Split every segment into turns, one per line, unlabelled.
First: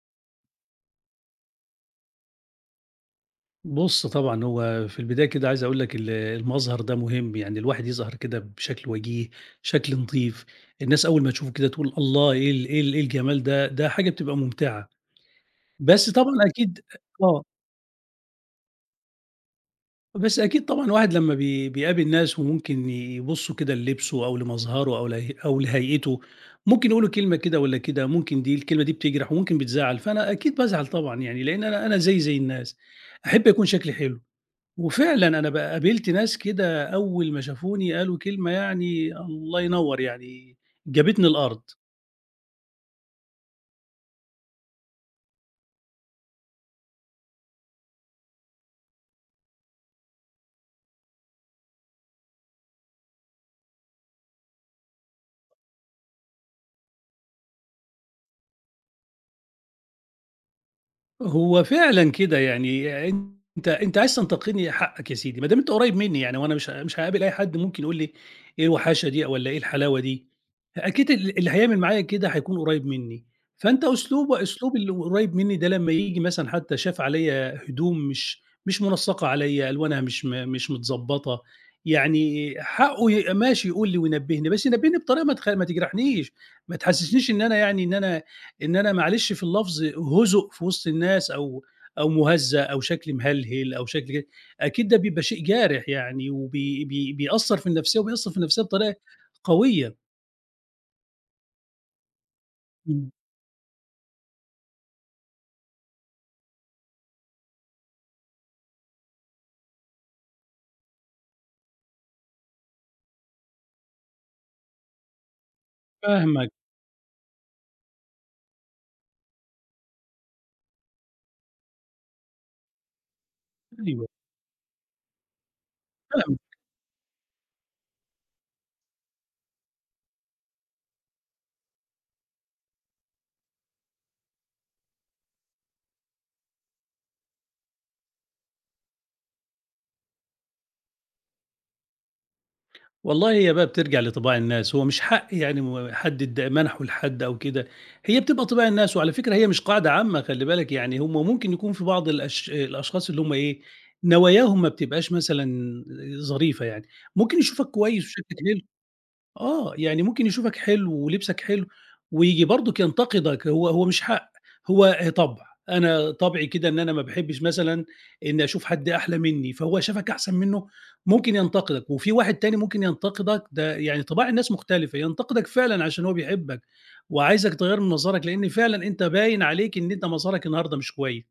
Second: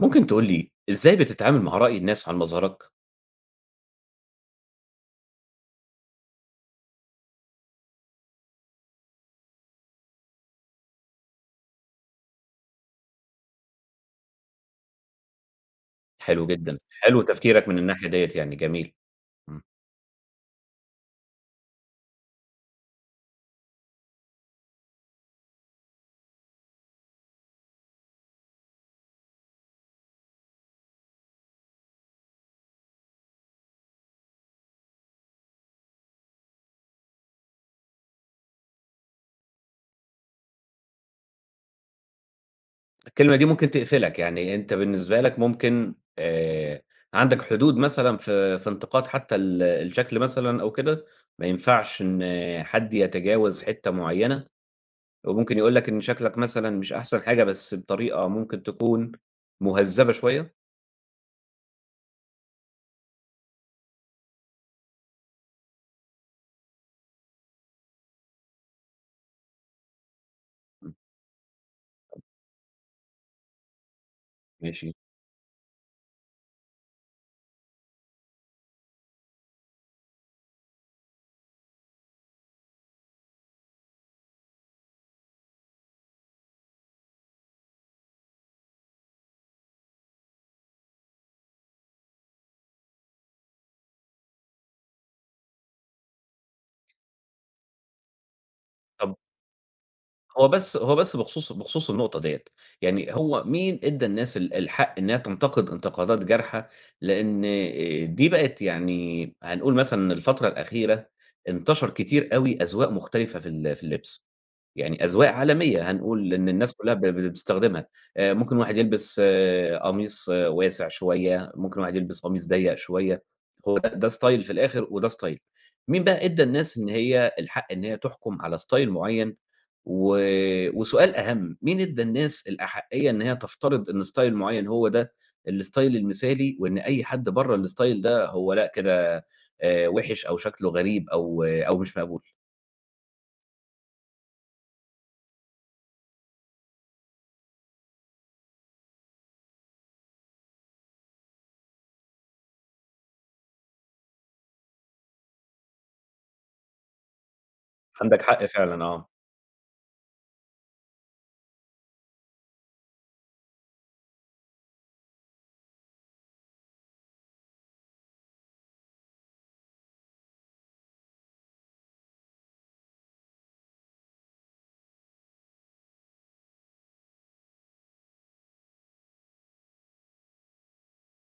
ممكن تقول لي إزاي بتتعامل مع رأي الناس عن مظهرك؟
بُص طبعًا هو في البداية كده عايز أقول لك المظهر ده مهم، يعني الواحد يظهر كده بشكل وجيه، شكل نضيف، الناس أول ما تشوفه كده تقول الله إيه الجمال ده، ده حاجة بتبقى ممتعة، بس طبعًا
حلو جدًا،
أكيد
حلو
آه،
تفكيرك من الناحية ديّة يعني جميل. إمم،
بس أكيد طبعًا الواحد لمّا بيقابل ناس وممكن يبصوا كده للبسه أو لمظهره أو له أو لهيئته، ممكن يقولوا كلمة كده والّا كده، ممكن دي الكلمة دي بتجرح وممكن بتزعّل، فأنا أكيد بازعل طبعًا يعني، لإن أنا زيي زي الناس، أحب يكون شكلي حلو، وفعلًا أنا بقى قابلت ناس كده أول ما شافوني قالوا كلمة يعني الله ينوّر يعني جابتني الأرض.
الكلمة دي ممكن تقفلك، يعني أنت بالنسبة لك ممكن عندك حدود مثلًا في انتقاد حتى الشكل مثلًا أو كده، ما ينفعش إن حد يتجاوز حتة معيّنة، وممكن يقول لك إن شكلك مثلًا مش أحسن حاجة بس بطريقة ممكن تكون مهذبة شوية؟
هو فعلًا كده، يعني أنت عايز تنتقدني حقك يا سيدي، ما دام أنت قريب مني يعني وأنا مش هاقابل أي حد ممكن يقول لي إيه الوحاشة دي والّا إيه الحلاوة دي،
إمم،
أكيد اللي هيعمل معايا كده هيكون قريب مني، فأنت أسلوبه أسلوب
ماشي،
اللي قريب مني ده لمّا ييجي مثلًا حتى شاف عليّا هدوم مش منسّقة عليّا، ألوانها مش متضبّطة، يعني حقه ماشي يقول لي وينبّهني، بس ينبّهني بطريقة ما تجرحنيش، ما تحسسنيش إن أنا يعني إن أنا إن أنا معلش في اللفظ هُزُء في وسط الناس أو مُهزّأ أو شكل مهلهل أو شكل كده، أكيد ده بيبقى شيء جارح يعني وبي بي بيأثّر في النفسية بطريقة
طَب
قوية.
هو بس بخصوص النقطة ديّة،
إمم.
يعني هو مين ادّى الناس الحق إنها تنتقد انتقادات جارحة، لإن دي بقت يعني هنقول مثلًا الفترة الأخيرة انتشر كتير أوي أذواق مختلفة في اللبس، يعني أذواق عالمية هنقول لإن
فاهمك،
الناس كلها ب ب بتستخدمها، ممكن واحد يلبس قميص واسع شوية، ممكن واحد يلبس قميص ضيّق شوية، هو ده
أيوه
ده style في الآخر وده style. مين بقى ادّى
فاهمك.
الناس إن هي الحق إن هي تحكم على style معيّن و وسؤال أهم، مين ادّى الناس الأحَقية إن هي تفترض إن style معيّن هو ده الstyle المثالي، وإن أي حد برّه الstyle ده هو لأ كده وِحِش أو شكله غريب أو مش مقبول.
والله هي بقى بترجع لطِباع الناس، هو مش حق يعني حد منحُه لحد أو كده، هي بتبقى طِباع الناس وعلى فكرة هي مش قاعدة عامة خلّي بالك، يعني هم ممكن يكون في بعض الأشخاص اللي هم إيه، نواياهم ما بتبقاش مثلًا ظريفة يعني، ممكن يشوفك كويس
عندك
وشكلك
حق
حلو
فعلًا آه.
يعني ممكن يشوفك حلو ولبسك حلو وييجي برضُك ينتقدك، هو مش حق، هو طبع، أنا طبعي كده إن أنا ما باحبش مثلًا إني أشوف حد أحلى منّي، فهو شافك أحسن منّه ممكن ينتقدك، وفي واحد تاني ممكن ينتقدك ده يعني طباع الناس مختلفة، ينتقدك فعلًا عشان هو بيحبك وعايزك تغيّر من مظهرك، لإن فعلًا أنت باين عليك إن أنت مظهرك النهارده مش كويس،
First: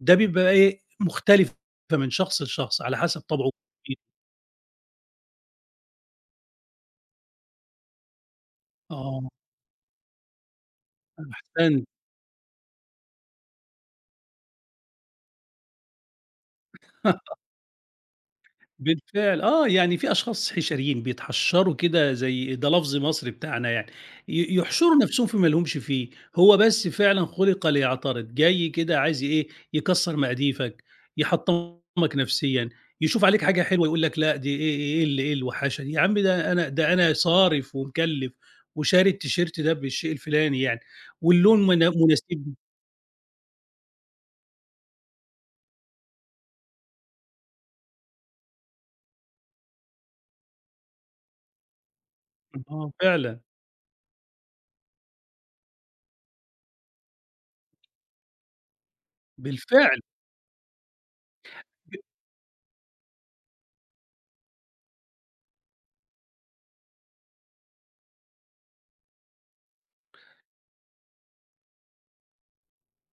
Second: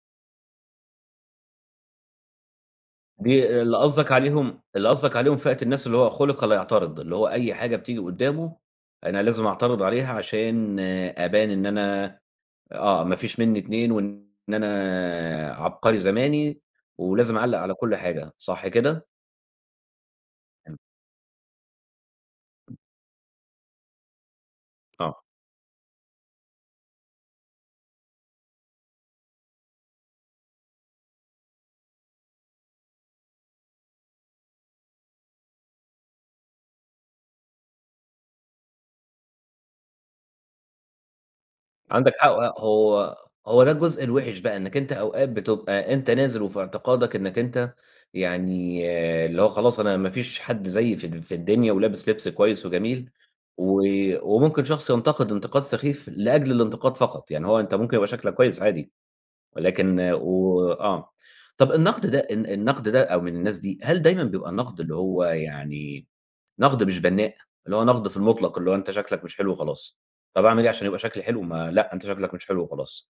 ده بيبقى إيه، مختلف من شخص لشخص على حسب طبعه.
دي اللي قصدك عليهم فئة الناس اللي هو خُلِق لا يعترض، اللي هو أي حاجة بتيجي قُدّامه أنا
آه،
لازم أعترض عليها عشان أبان إن
أحسنت.
أنا ما فيش منّي اتنين وإن أنا عبقري زماني ولازم أعلّق على كل حاجة، صح كده؟
بالفعل آه، يعني في أشخاص حشريين بيتحشّروا كده زي ده لفظ مصري بتاعنا يعني، يحشروا
آه،
نَفْسهم في ما لهمش فيه، هو بس فعلًا خُلِق ليعترض، جاي كده عايز إيه، يكسّر مقاديفك، يحطّمك نَفْسيًا، يشوف عليك حاجة حلوة يقول لك لأ دي إيه الوحاشة دي، يا عم ده أنا صارف ومكلِّف وشاري التيشيرت ده بالشيء الفلاني يعني واللون من
عندك حق آه،
مناسبني،
هو ده الجزء الوِحِش بقى، إنّك أنت أوقات بتبقى أنت نازل وفي اعتقادك إنّك أنت يعني اللي هو خلاص أنا ما فيش حد زيي في الدنيا ولابس لِبْس كويس
آه
وجميل،
فعلًا،
و وممكن شخص ينتقد انتقاد سخيف لأجل الانتقاد فقط، يعني هو أنت ممكن يبقى شكلك كويس عادي ولكن
بالفعل،
آه، و آه. طَب
ب
النقد ده أو من الناس دي، هل دايمًا بيبقى النقد اللي هو يعني نقد مش بنّاء، اللي هو نقد في المطلق، اللي هو أنت شكلك مش حلو وخلاص. طب أعمل إيه عشان يبقى شكلي حلو؟ ما لأ، أنت شكلك مش حلو وخلاص.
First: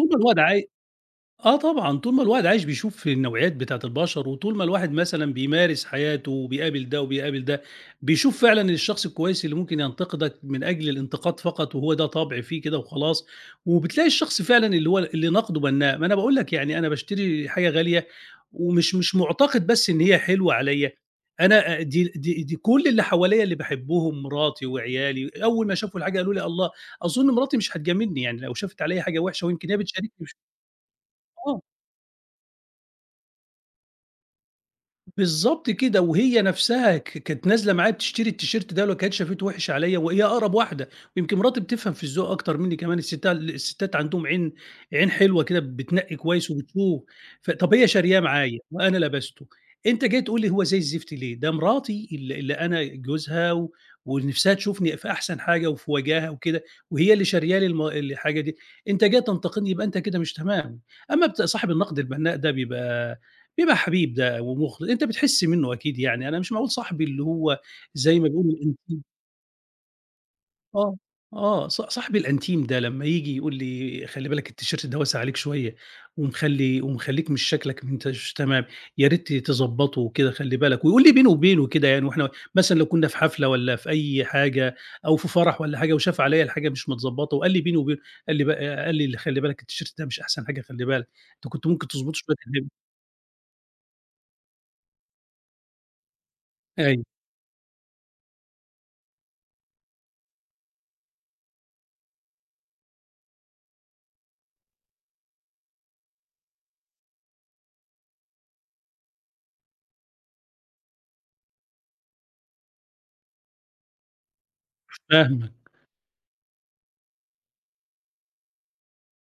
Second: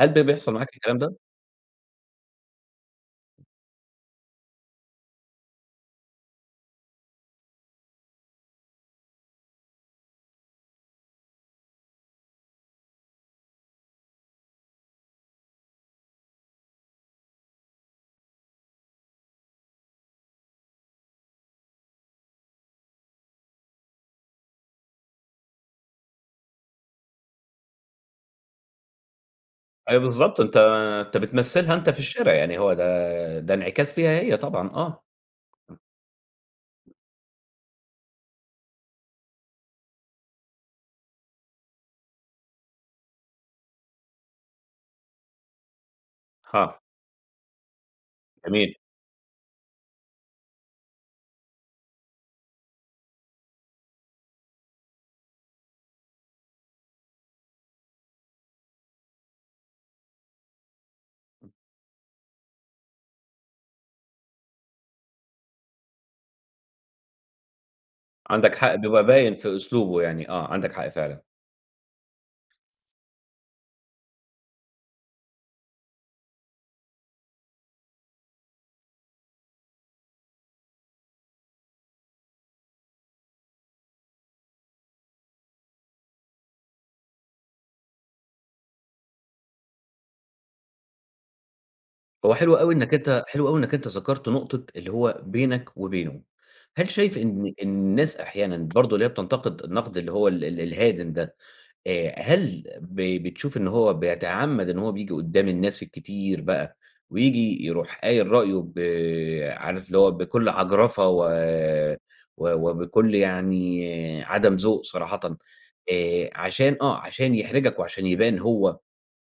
هل
ما
بي
الواد
بيحصل
عاي
معاك الكلام ده؟
آه طبعًا، طول ما الواحد عايش بيشوف في النوعيات بتاعة البشر، وطول ما الواحد مثلًا بيمارس حياته وبيقابل ده وبيقابل ده، بيشوف فعلًا الشخص الكويس اللي ممكن ينتقدك من أجل الانتقاد فقط، وهو ده طبع فيه كده وخلاص، وبتلاقي الشخص فعلًا اللي هو اللي نقده بنّاء، ما أنا باقول لك يعني أنا باشتري حاجة غالية ومش مش معتقد بس إن هي حلوة عليَّ، أنا دي كل اللي حواليّا اللي باحبهم مراتي وعيالي، أول ما شافوا الحاجة قالوا لي: "الله." أظن مراتي مش هتجاملني يعني لو شافت عليَّ حاجة وحشة ويمكن هي
أيوه
بتشاركني مش
بالضبط، أنت
آه.
بتمثّلها أنت في الشارع، يعني هو ده انعكاس ليها هي طبعًا آه.
بالضبط كده، وهي نفسها كانت نازلة معايا بتشتري التيشيرت ده ولو كانت شافته وِحِش عليّا وهي أقرب واحدة، ويمكن مراتي بتفهم في الذوق أكتر منّي كمان الستات عندهم عين حلوة كده بتنقّي كويس
آه،
وبتشوف، طَب هي شارياه معايا
جميل.
وأنا لبسته، أنت جاي تقول لي هو زي الزفت ليه؟ ده مراتي اللي أنا جوزها ونفسها تشوفني في أحسن حاجة وجاها وكده، وهي اللي شارية لي الحاجة دي، أنت جاي تنتقدني يبقى أنت كده مش تمام، أمّا صاحب النقد البنّاء ده بيبقى حبيب ده ومخلص، أنت بتحس منّه أكيد يعني، أنا مش معقول صاحبي اللي هو زي ما بيقولوا
عندك حق،
الأنتيم
بيبقى باين في أسلوبه يعني عندك حق
آه،
فعلًا.
آه، صاحبي الأنتيم ده لمّا ييجي يقول لي خلّي بالك التيشيرت ده واسع عليك شوية، ومخلّيك مش شكلك انت مش تمام، يا ريت تضبّطه وكده خلّي بالك، ويقول لي بيني وبينه كده يعني وإحنا مثلًا لو كنا في حفلة والّا في أي حاجة أو في فرح والّا حاجة وشاف عليّا الحاجة مش متضبّطة وقال لي بيني وبينه، قال لي ب قال لي: "خلّي بالك التيشيرت ده مش أحسن حاجة خلّي بالك، أنت كنت ممكن تضبطه
هو
شوية."
حلو أوي إنّك أنت حلو أوي إنّك أنت ذكرت نقطة اللي هو بينك وبينه. هل
أيوه،
شايف إن الناس أحيانًا برضه اللي هي بتنتقد النقد اللي هو ال ال الهادن ده، هل بتشوف إن هو بيتعمّد إن هو بييجي قدّام الناس الكتير بقى، وييجي يروح قايل رأيه عارف اللي هو بكل عجرفة و و وبكل يعني عدم ذوق صراحةً،
فاهمك.
عشان يحرجك وعشان يبان هو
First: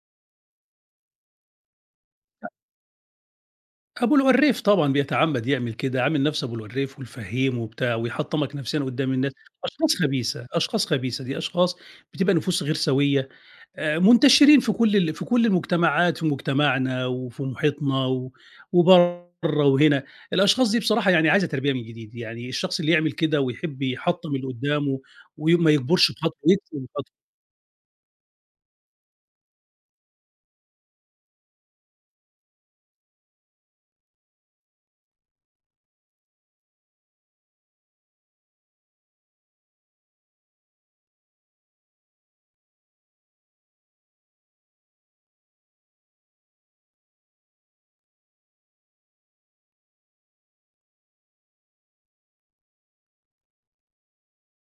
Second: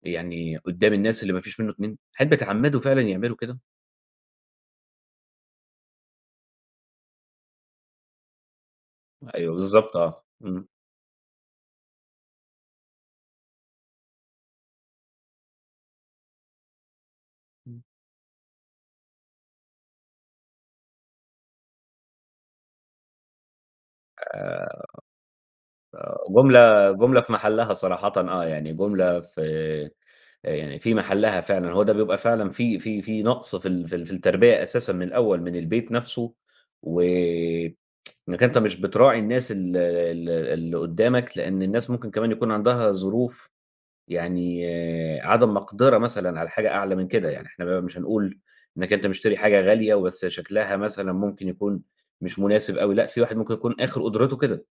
يعني قدّام الناس اللي ما فيش منّه اتنين، هل بيتعمّدوا فعلًا يعملوا كده؟
أبو القريف طبعًا بيتعمّد يعمل كده، عامل نفسه أبو القريف والفهّيم وبتاع ويحطّمك نفسيًا قدّام الناس،
أيوه
أشخاص
بالضبط آه،
خبيثة،
إمم،
أشخاص خبيثة، دي أشخاص بتبقى نفوس غير سويّة، منتشرين في كل المجتمعات، في مجتمعنا وفي محيطنا وبرّه وهنا، الأشخاص دي بصراحة يعني عايزة تربية من جديد، يعني الشخص اللي يعمل كده ويحب يحطّم اللي
آآ
قدّامه وما يكبرش بخطوة ويكسب
جملة
خطوة،
جملة في محلها صراحةً آه، يعني جملة في يعني في محلها فعلًا، هو ده بيبقى فعلًا في نقص في التربية أساسًا من الأول من البيت نفسه، وإنك أنت مش بتراعي الناس ال ال اللي قدّامك، لإن الناس ممكن كمان يكون عندها ظروف يعني عدم مقدرة مثلًا على حاجة أعلى من كده، يعني إحنا بقى مش هنقول إنك أنت مشتري حاجة غالية وبس شكلها مثلًا ممكن يكون مش مناسب أوي، لأ، في واحد ممكن يكون آخر قدرته كده.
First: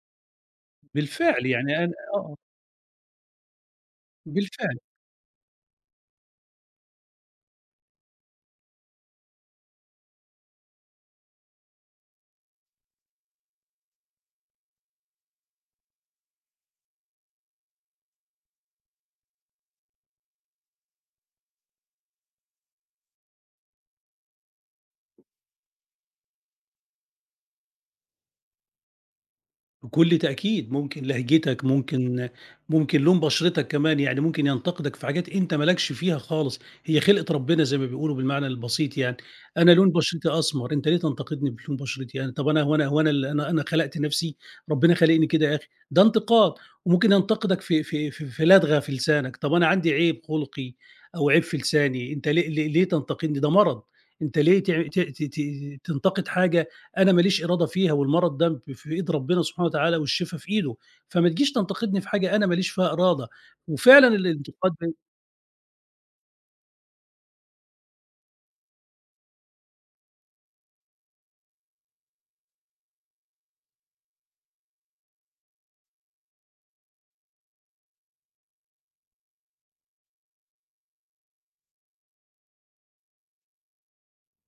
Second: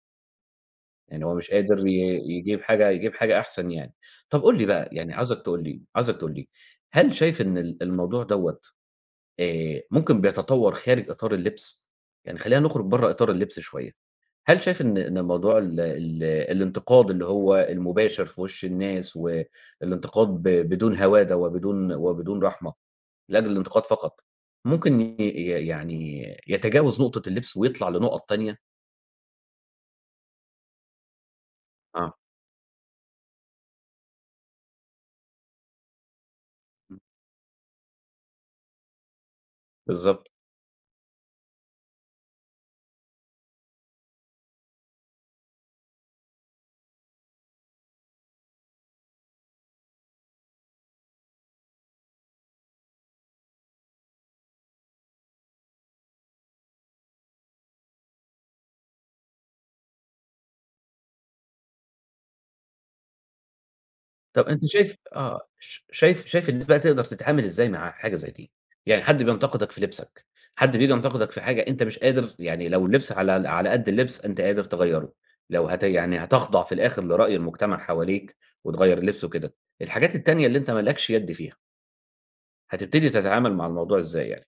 يعني هو
بالفعل
مش
يعني
قادر ي
أنا
يجيب حاجة أحسن يعني. طَب قُل لي
بالفعل.
بقى، يعني عاوزك تقول لي، هل شايف إن الموضوع دوّة ممكن بيتطور خارج إطار اللبس؟ يعني خلّينا نخرج برّه إطار اللبس شوية، هل شايف إن موضوع ال ال الانتقاد اللي هو المباشر في وِش الناس والانتقاد بدون هوادة وبدون رحمة لأجل الانتقاد فقط، ممكن يعني يتجاوز نقطة اللبس ويطلع لنُقط تانية؟
بكل تأكيد، ممكن لهجتك،
آه.
ممكن لون بشرتك كمان، يعني ممكن ينتقدك في حاجات أنت ما لكش فيها خالص، هي خلقة ربنا زي ما بيقولوا بالمعنى البسيط يعني، أنا لون بشرتي
بالضبط.
أسمر، أنت ليه تنتقدني بلون بشرتي أنا؟ طب أنا هو أنا هو أنا ال أنا أنا خلقت نفسي؟ ربنا خالقني كده يا أخي، ده انتقاد، وممكن ينتقدك في لدغة في لسانك، طب أنا عندي عيب خلقي أو عيب في لساني، أنت ليه تنتقدني؟ ده مرض، أنت ليه تع ت ت ت تنتقد حاجة أنا ما ليش إرادة فيها والمرض ده في إيد ربنا سبحانه وتعالى والشفا في إيده، فما تجيش تنتقدني في حاجة أنا ما ليش فيها إرادة. وفعلًا
طب أنت
الانتقاد
شايف آه، ش شايف شايف الناس بقى تقدر تتعامل إزاي مع حاجة زي دي؟ يعني حد بينتقدك في لبسك، حد بييجي ينتقدك في حاجة أنت مش قادر يعني لو اللبس على قد اللبس أنت قادر تغيّره، لو يعني هتخضع في الآخر لرأي المجتمع حواليك وتغيّر اللبس وكده، الحاجات التانية اللي أنت ما لكش يد فيها، هتبتدي تتعامل مع الموضوع إزاي يعني؟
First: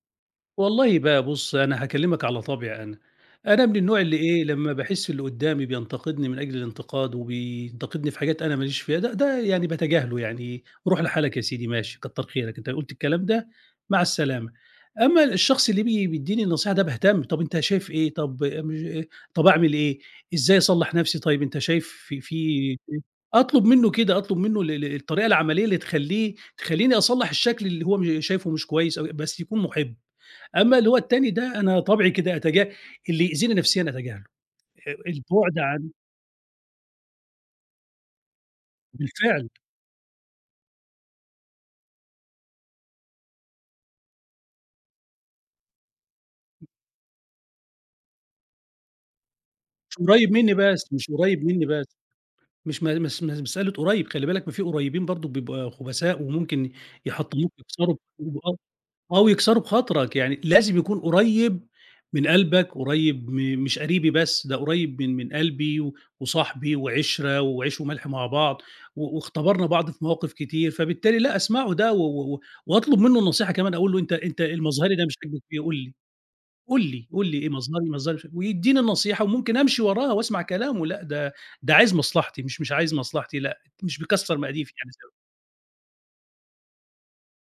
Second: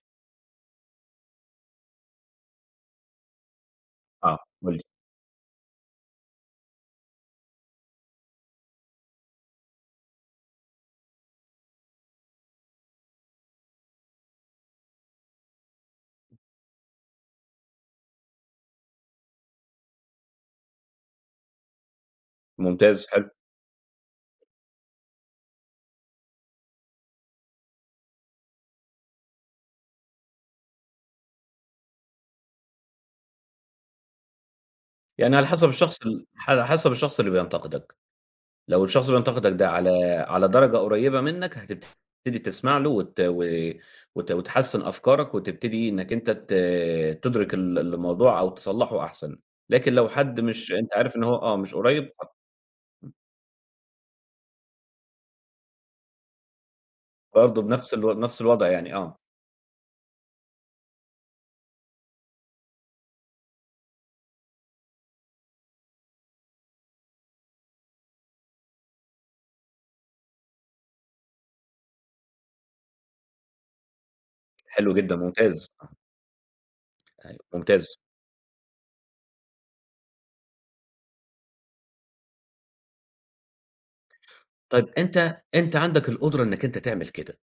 والله بقى بُص، أنا هاكلّمك على طبعي أنا. أنا من النوع اللي
آه،
إيه،
قُل
لمّا
لي،
باحس اللي قدّامي بينتقدني من أجل الانتقاد وبينتقدني في حاجات أنا ما ليش فيها، ده يعني باتجاهله يعني روح لحالك يا سيدي ماشي كتّر خيرك، أنت قُلت الكلام ده مع السلامة. أمّا الشخص اللي بيدّيني النصيحة ده باهتم، طب أنت شايف إيه، طب مش طب أعمل إيه، إزاي أصلّح نَفْسي طيب أنت شايف في في
ممتاز، حلو،
أطلب منّه كده، أطلب منّه ال ال الطريقة العملية اللي تخلّيني أصلّح الشكل اللي هو شايفه مش كويس أو بس يكون مُحِب. أمّا اللي هو التاني ده أنا طبعي كده اللي يأذيني نفسيًا أتجاهله،
يعني على
البُعد
حسب
عن
الشخص ال على حسب الشخص اللي بينتقدك. لو الشخص
بالفعل،
بينتقدك ده على درجة قريبة منك، هتبتدي تسمع له وت و وت وتحسّن أفكارك وتبتدي إنّك أنت تدرك الموضوع أو تصلّحه أحسن، لكن
مش
لو
قريّب
حد
منّي
مش أنت
بس، مش
عارف إن هو
قريّب منّي
مش
بس،
قريب
مش م مس مس مسألة قريّب، خلّي بالك ما في قريّبين برضه بيبقى خبثاء وممكن يحطموك
برضه بنفس
ويكسروك
الو بنفس الوضع يعني
أو يكسروا بخاطرك، يعني لازم يكون قريّب من قلبك، قريّب مش قريبي بس، ده قريّب من قلبي وصاحبي وعِشرة وعيش وملح مع بعض واختبرنا بعض في مواقف كتير، فبالتالي لأ أسمعه ده و و و واطلب منه النصيحة كمان أقول له: "أنت
حلو
المظهري ده مش
جدًا
عاجبك فيه
ممتاز،
قُل لي، قُل لي، قُل
أيوه
لي إيه مظهري
ممتاز.
مظهري مش" ويدّيني النصيحة وممكن أمشي وراها وأسمع كلامه، لأ ده عايز مصلحتي مش عايز مصلحتي لأ، مش بيكسّر مقاديف
طيب
يعني
أنت عندك القدرة إنّك أنت تعمل كده.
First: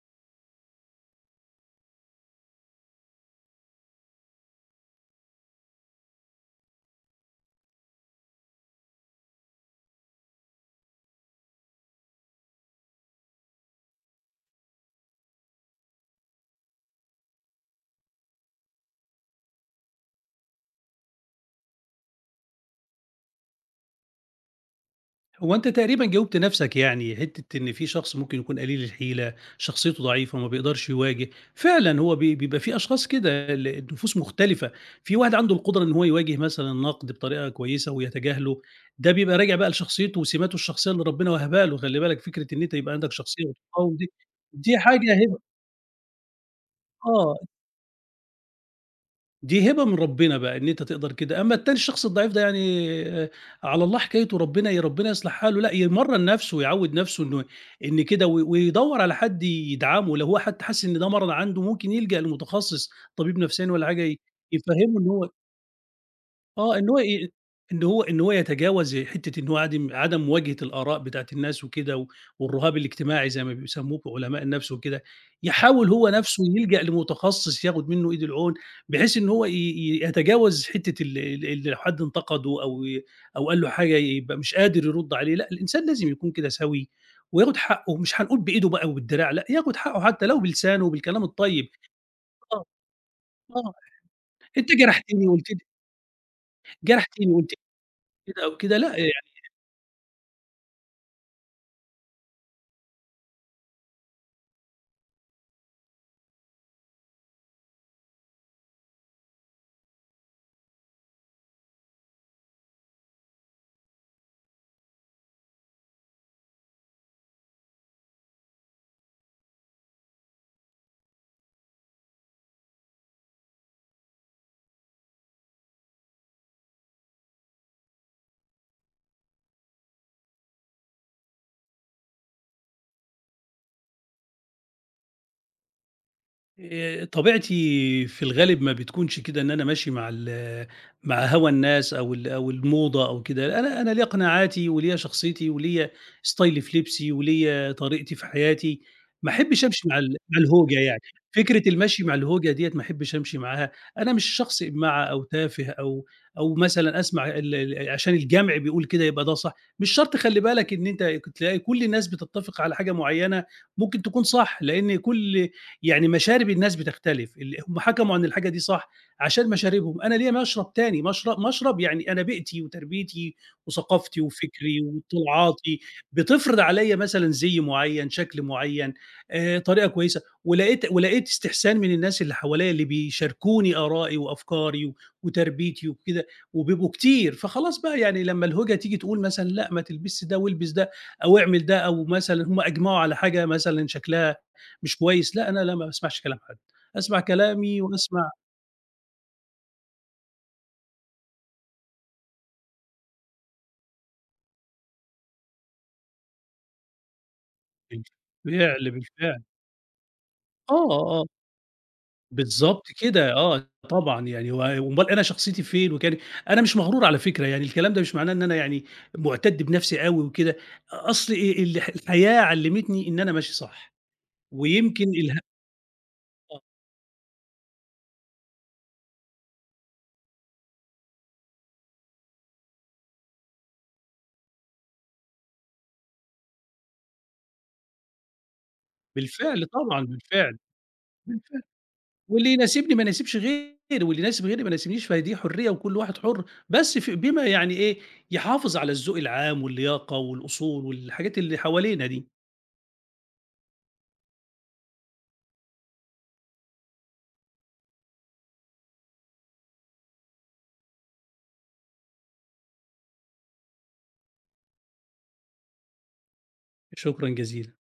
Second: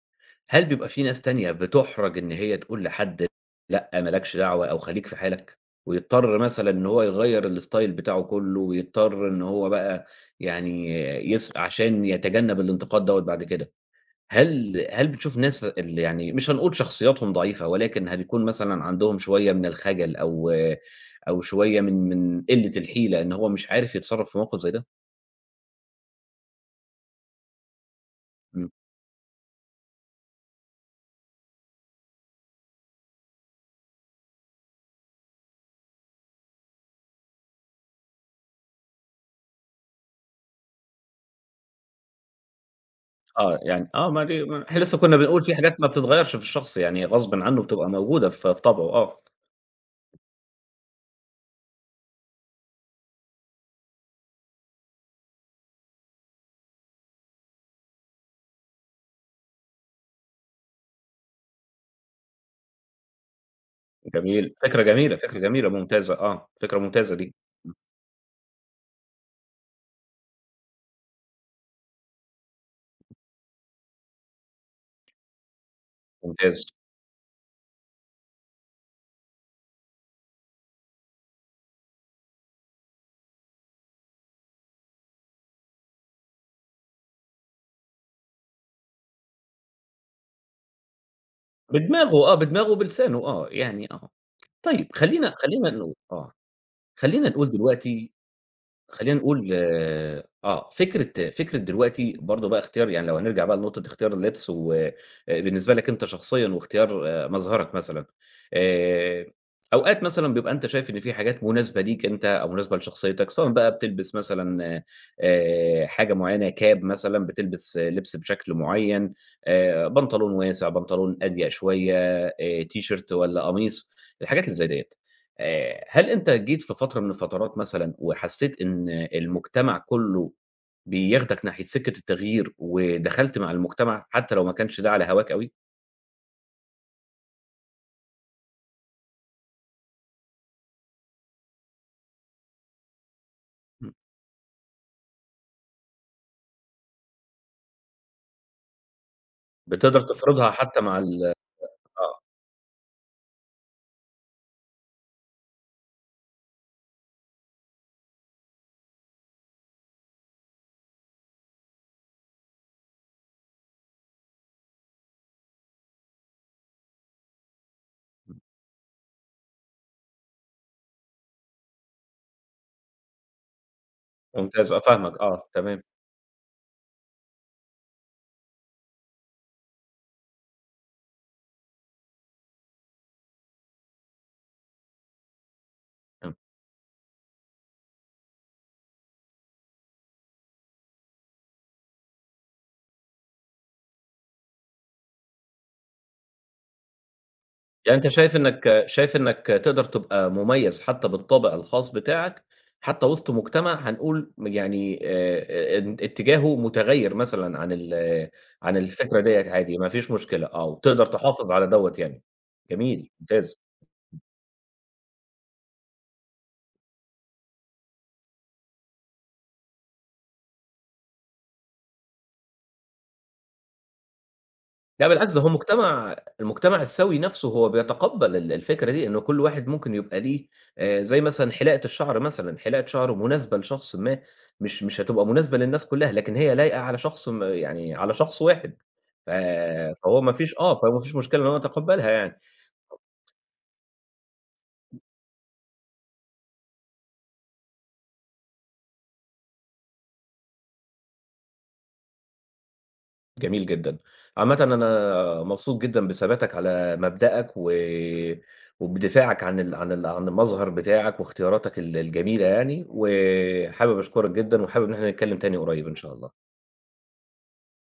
هل بيبقى في ناس تانية بتُحرَج إن هي تقول لحد لأ، ما لكش دعوة أو خليك في حالك، ويضطر مثلًا إن هو يغيّر الstyle بتاعه كُلّه، ويضطر إن هو بقى يعني عشان يتجنّب الانتقاد دوّة بعد كده، هل بتشوف ناس اللي يعني مش هنقول شخصياتهم ضعيفة، ولكن هتكون مثلًا عندهم شوية من الخجل أو شوية من قِلّة الحيلة إن هو مش عارف يتصرّف في موقف زي ده؟
هو أنت تقريبًا جاوبت نَفْسك يعني، حتّة إن في شخص ممكن يكون
إمم.
قليل الحيلة، شخصيته ضعيفة، ما بيقدرش يواجه، فعلًا هو بيبقى في أشخاص كده النفوس مختلفة، في واحد عنده القدرة إن هو يواجه مثلًا النقد بطريقة كويسة ويتجاهله، ده بيبقى راجع بقى لشخصيته وسماته الشخصية اللي ربنا وهبها له، خلّي بالك فكرة إن أنت يبقى عندك شخصية
آه، يعني
وتقاوم دي،
ما دي ما
دي
إحنا لسه
حاجة
كنّا
هبة
بنقول في حاجات ما بتتغيّرش في الشخص، يعني غصبٍ
آه.
عنّه بتبقى موجودة في طبعه آه،
دي هبة من ربنا بقى إن أنت تقدر كده، أمّا التاني الشخص الضعيف ده يعني على الله حكايته ربنا ربنا يصلح حاله، لأ يمرّن نَفْسه ويعوّد نَفْسه إنه إن كده ويدوّر على حد يدعمه، لو هو حتى حاسس إن ده مرض عنده ممكن يلجأ لمتخصص، طبيب نفساني والّا حاجة ي
جميل، فكرة
يفهّمه إن
جميلة،
هو
فكرة جميلة ممتازة فكرة
آه، إن هو
ممتازة
ي
دي،
إن هو يتجاوز حتّة إن هو عدم مواجهة الآراء بتاعة الناس وكده والرهاب الاجتماعي زي ما بيسموه علماء النفس وكده، يحاول هو نَفْسه
ممتاز.
يلجأ لمتخصص ياخد منّه إيد العون، بحيث إن هو ي ي يتجاوز حتّة ال ال اللي لو حد انتقده أو قال له حاجة يبقى مش قادر يرُد عليه، لأ الإنسان لازم يكون كده سَوي وياخد حقّه، مش هنقول بإيده بقى وبالدراع لأ، ياخد حقّه حتّى لو بلسانه وبالكلام الطيب،
بدماغه آه،
آه،
بدماغه وبلسانه آه،
آه،
يعني آه.
أنت
طيب
جرحتني
خلّينا
وقُلت لي
خلّينا نقول
جرحتني
خلّينا نقول
وقُلت لي
دلوقتي
كده أو كده لأ
خلّينا نقول فكرة دلوقتي برضه بقى اختيار يعني لو هنرجع بقى لنقطة اختيار اللبس و بالنسبة لك أنت شخصيًا واختيار مظهرك مثلًا، آآ، أوقات مثلًا بيبقى أنت شايف إن في حاجات مناسبة ليك أنت أو مناسبة لشخصيتك، سواء بقى بتلبس مثلًا حاجة معيّنة كاب مثلًا، بتلبس لبس بشكل معيّن، بنطلون واسع، بنطلون أضيق شوية، تيشيرت والّا قميص، الحاجات اللي زي ديّة. هل أنت جيت في فترة من الفترات مثلًا وحسيت إن المجتمع كله بياخدك ناحية سكة التغيير، ودخلت مع المجتمع حتى لو ما كانش ده على هواك أوي؟
طبيعتي في الغالب ما بتكونش كده إن أنا ماشي مع هوى الناس أو الموضة أو كده، أنا
إمم.
أنا ليّا قناعاتي وليّا شخصيتي وليّا ستايلي في لبسي وليّا طريقتي في حياتي، ما أحبش أمشي مع
بتقدر
ال مع
تفرضها
الهوجة
حتى مع
يعني،
ال
فكرة المشي مع
آه،
الهوجة ديّة ما أحبش أمشي معاها، أنا مش شخص إماعة أو تافه أو مثلًا أسمع ال ال عشان الجمع بيقول كده يبقى ده صح، مش شرط خلّي بالك إن أنت تلاقي كل الناس بتتفق على حاجة معيّنة ممكن تكون صح، لإن كل يعني مشارب الناس بتختلف، اللي هم حكموا عن الحاجة دي صح عشان مشاربهم، أنا ليّا مشرب تاني، مشرب يعني أنا بيئتي وتربيتي وثقافتي
ممتاز آه،
وفكري
فاهمك آه،
وطلعاتي،
تمام.
بتفرض عليّا مثلًا زِي معيّن، شكل معيّن، طريقة كويسة، ولقيت استحسان من الناس اللي حواليّا اللي بيشاركوني آرائي وأفكاري وتربيتي وكده، وبيبقوا كتير، فخلاص بقى يعني لمّا الهوجة تيجي تقول مثلًا لأ ما تلبسش ده والبس ده أو اعمل ده أو مثلًا هم أجمعوا على حاجة مثلًا شكلها مش كويس، لأ أنا لا ما باسمعش كلام حد، أسمع كلامي
يعني أنت
وأسمع
شايف إنك تقدر تبقى مميز حتى بالطابع الخاص بتاعك، حتى وسط مجتمع هنقول يعني إن اتجاهه متغيّر مثلًا عن ال عن
بالفعل،
الفكرة
بالفعل،
ديّة عادي ما فيش مشكلة، آه،
آه،
وتقدر
آه، آه.
تحافظ على دوّة يعني.
بالضبط
جميل،
كده، آه
ممتاز.
طبعًا يعني هو أومال أنا شخصيتي فين وكان أنا مش مغرور على فكرة، يعني الكلام ده مش معناه إن أنا يعني مُعتَد بنفسي أوي وكده، أصل الحياة علّمتني إن أنا ماشي صح،
لأ
ويمكن
بالعكس
اله
ده هو مجتمع
آه،
المجتمع السوي نفسه هو بيتقبّل الفكرة دي، إنه كل واحد ممكن يبقى ليه زي مثلًا حلاقة الشعر مثلًا، حلاقة شعر مناسبة لشخص ما، مش هتبقى مناسبة للناس كلّها، لكن هي لايقة على شخص يعني على شخص واحد، ف
بالفعل طبعًا،
فهو ما فيش
بالفعل.
آه، فهو ما فيش مشكلة إن هو يتقبّلها يعني.
واللي يناسبني ما يناسبش غيري، واللي يناسب غيري ما يناسبنيش، فهي دي حرية وكل واحد حُر، بس بما يعني إيه، يحافظ على الذوق العام واللياقة والأصول والحاجات اللي حوالينا دي.
جميل جدًا. عامةً أنا مبسوط جدًا بثباتك على مبدأك وبدفاعك عن المظهر بتاعك واختياراتك الجميلة يعني، وحابب أشكرك جدًا وحابب إن إحنا نتكلم تاني قريب إن شاء الله.
شكرًا جزيلًا.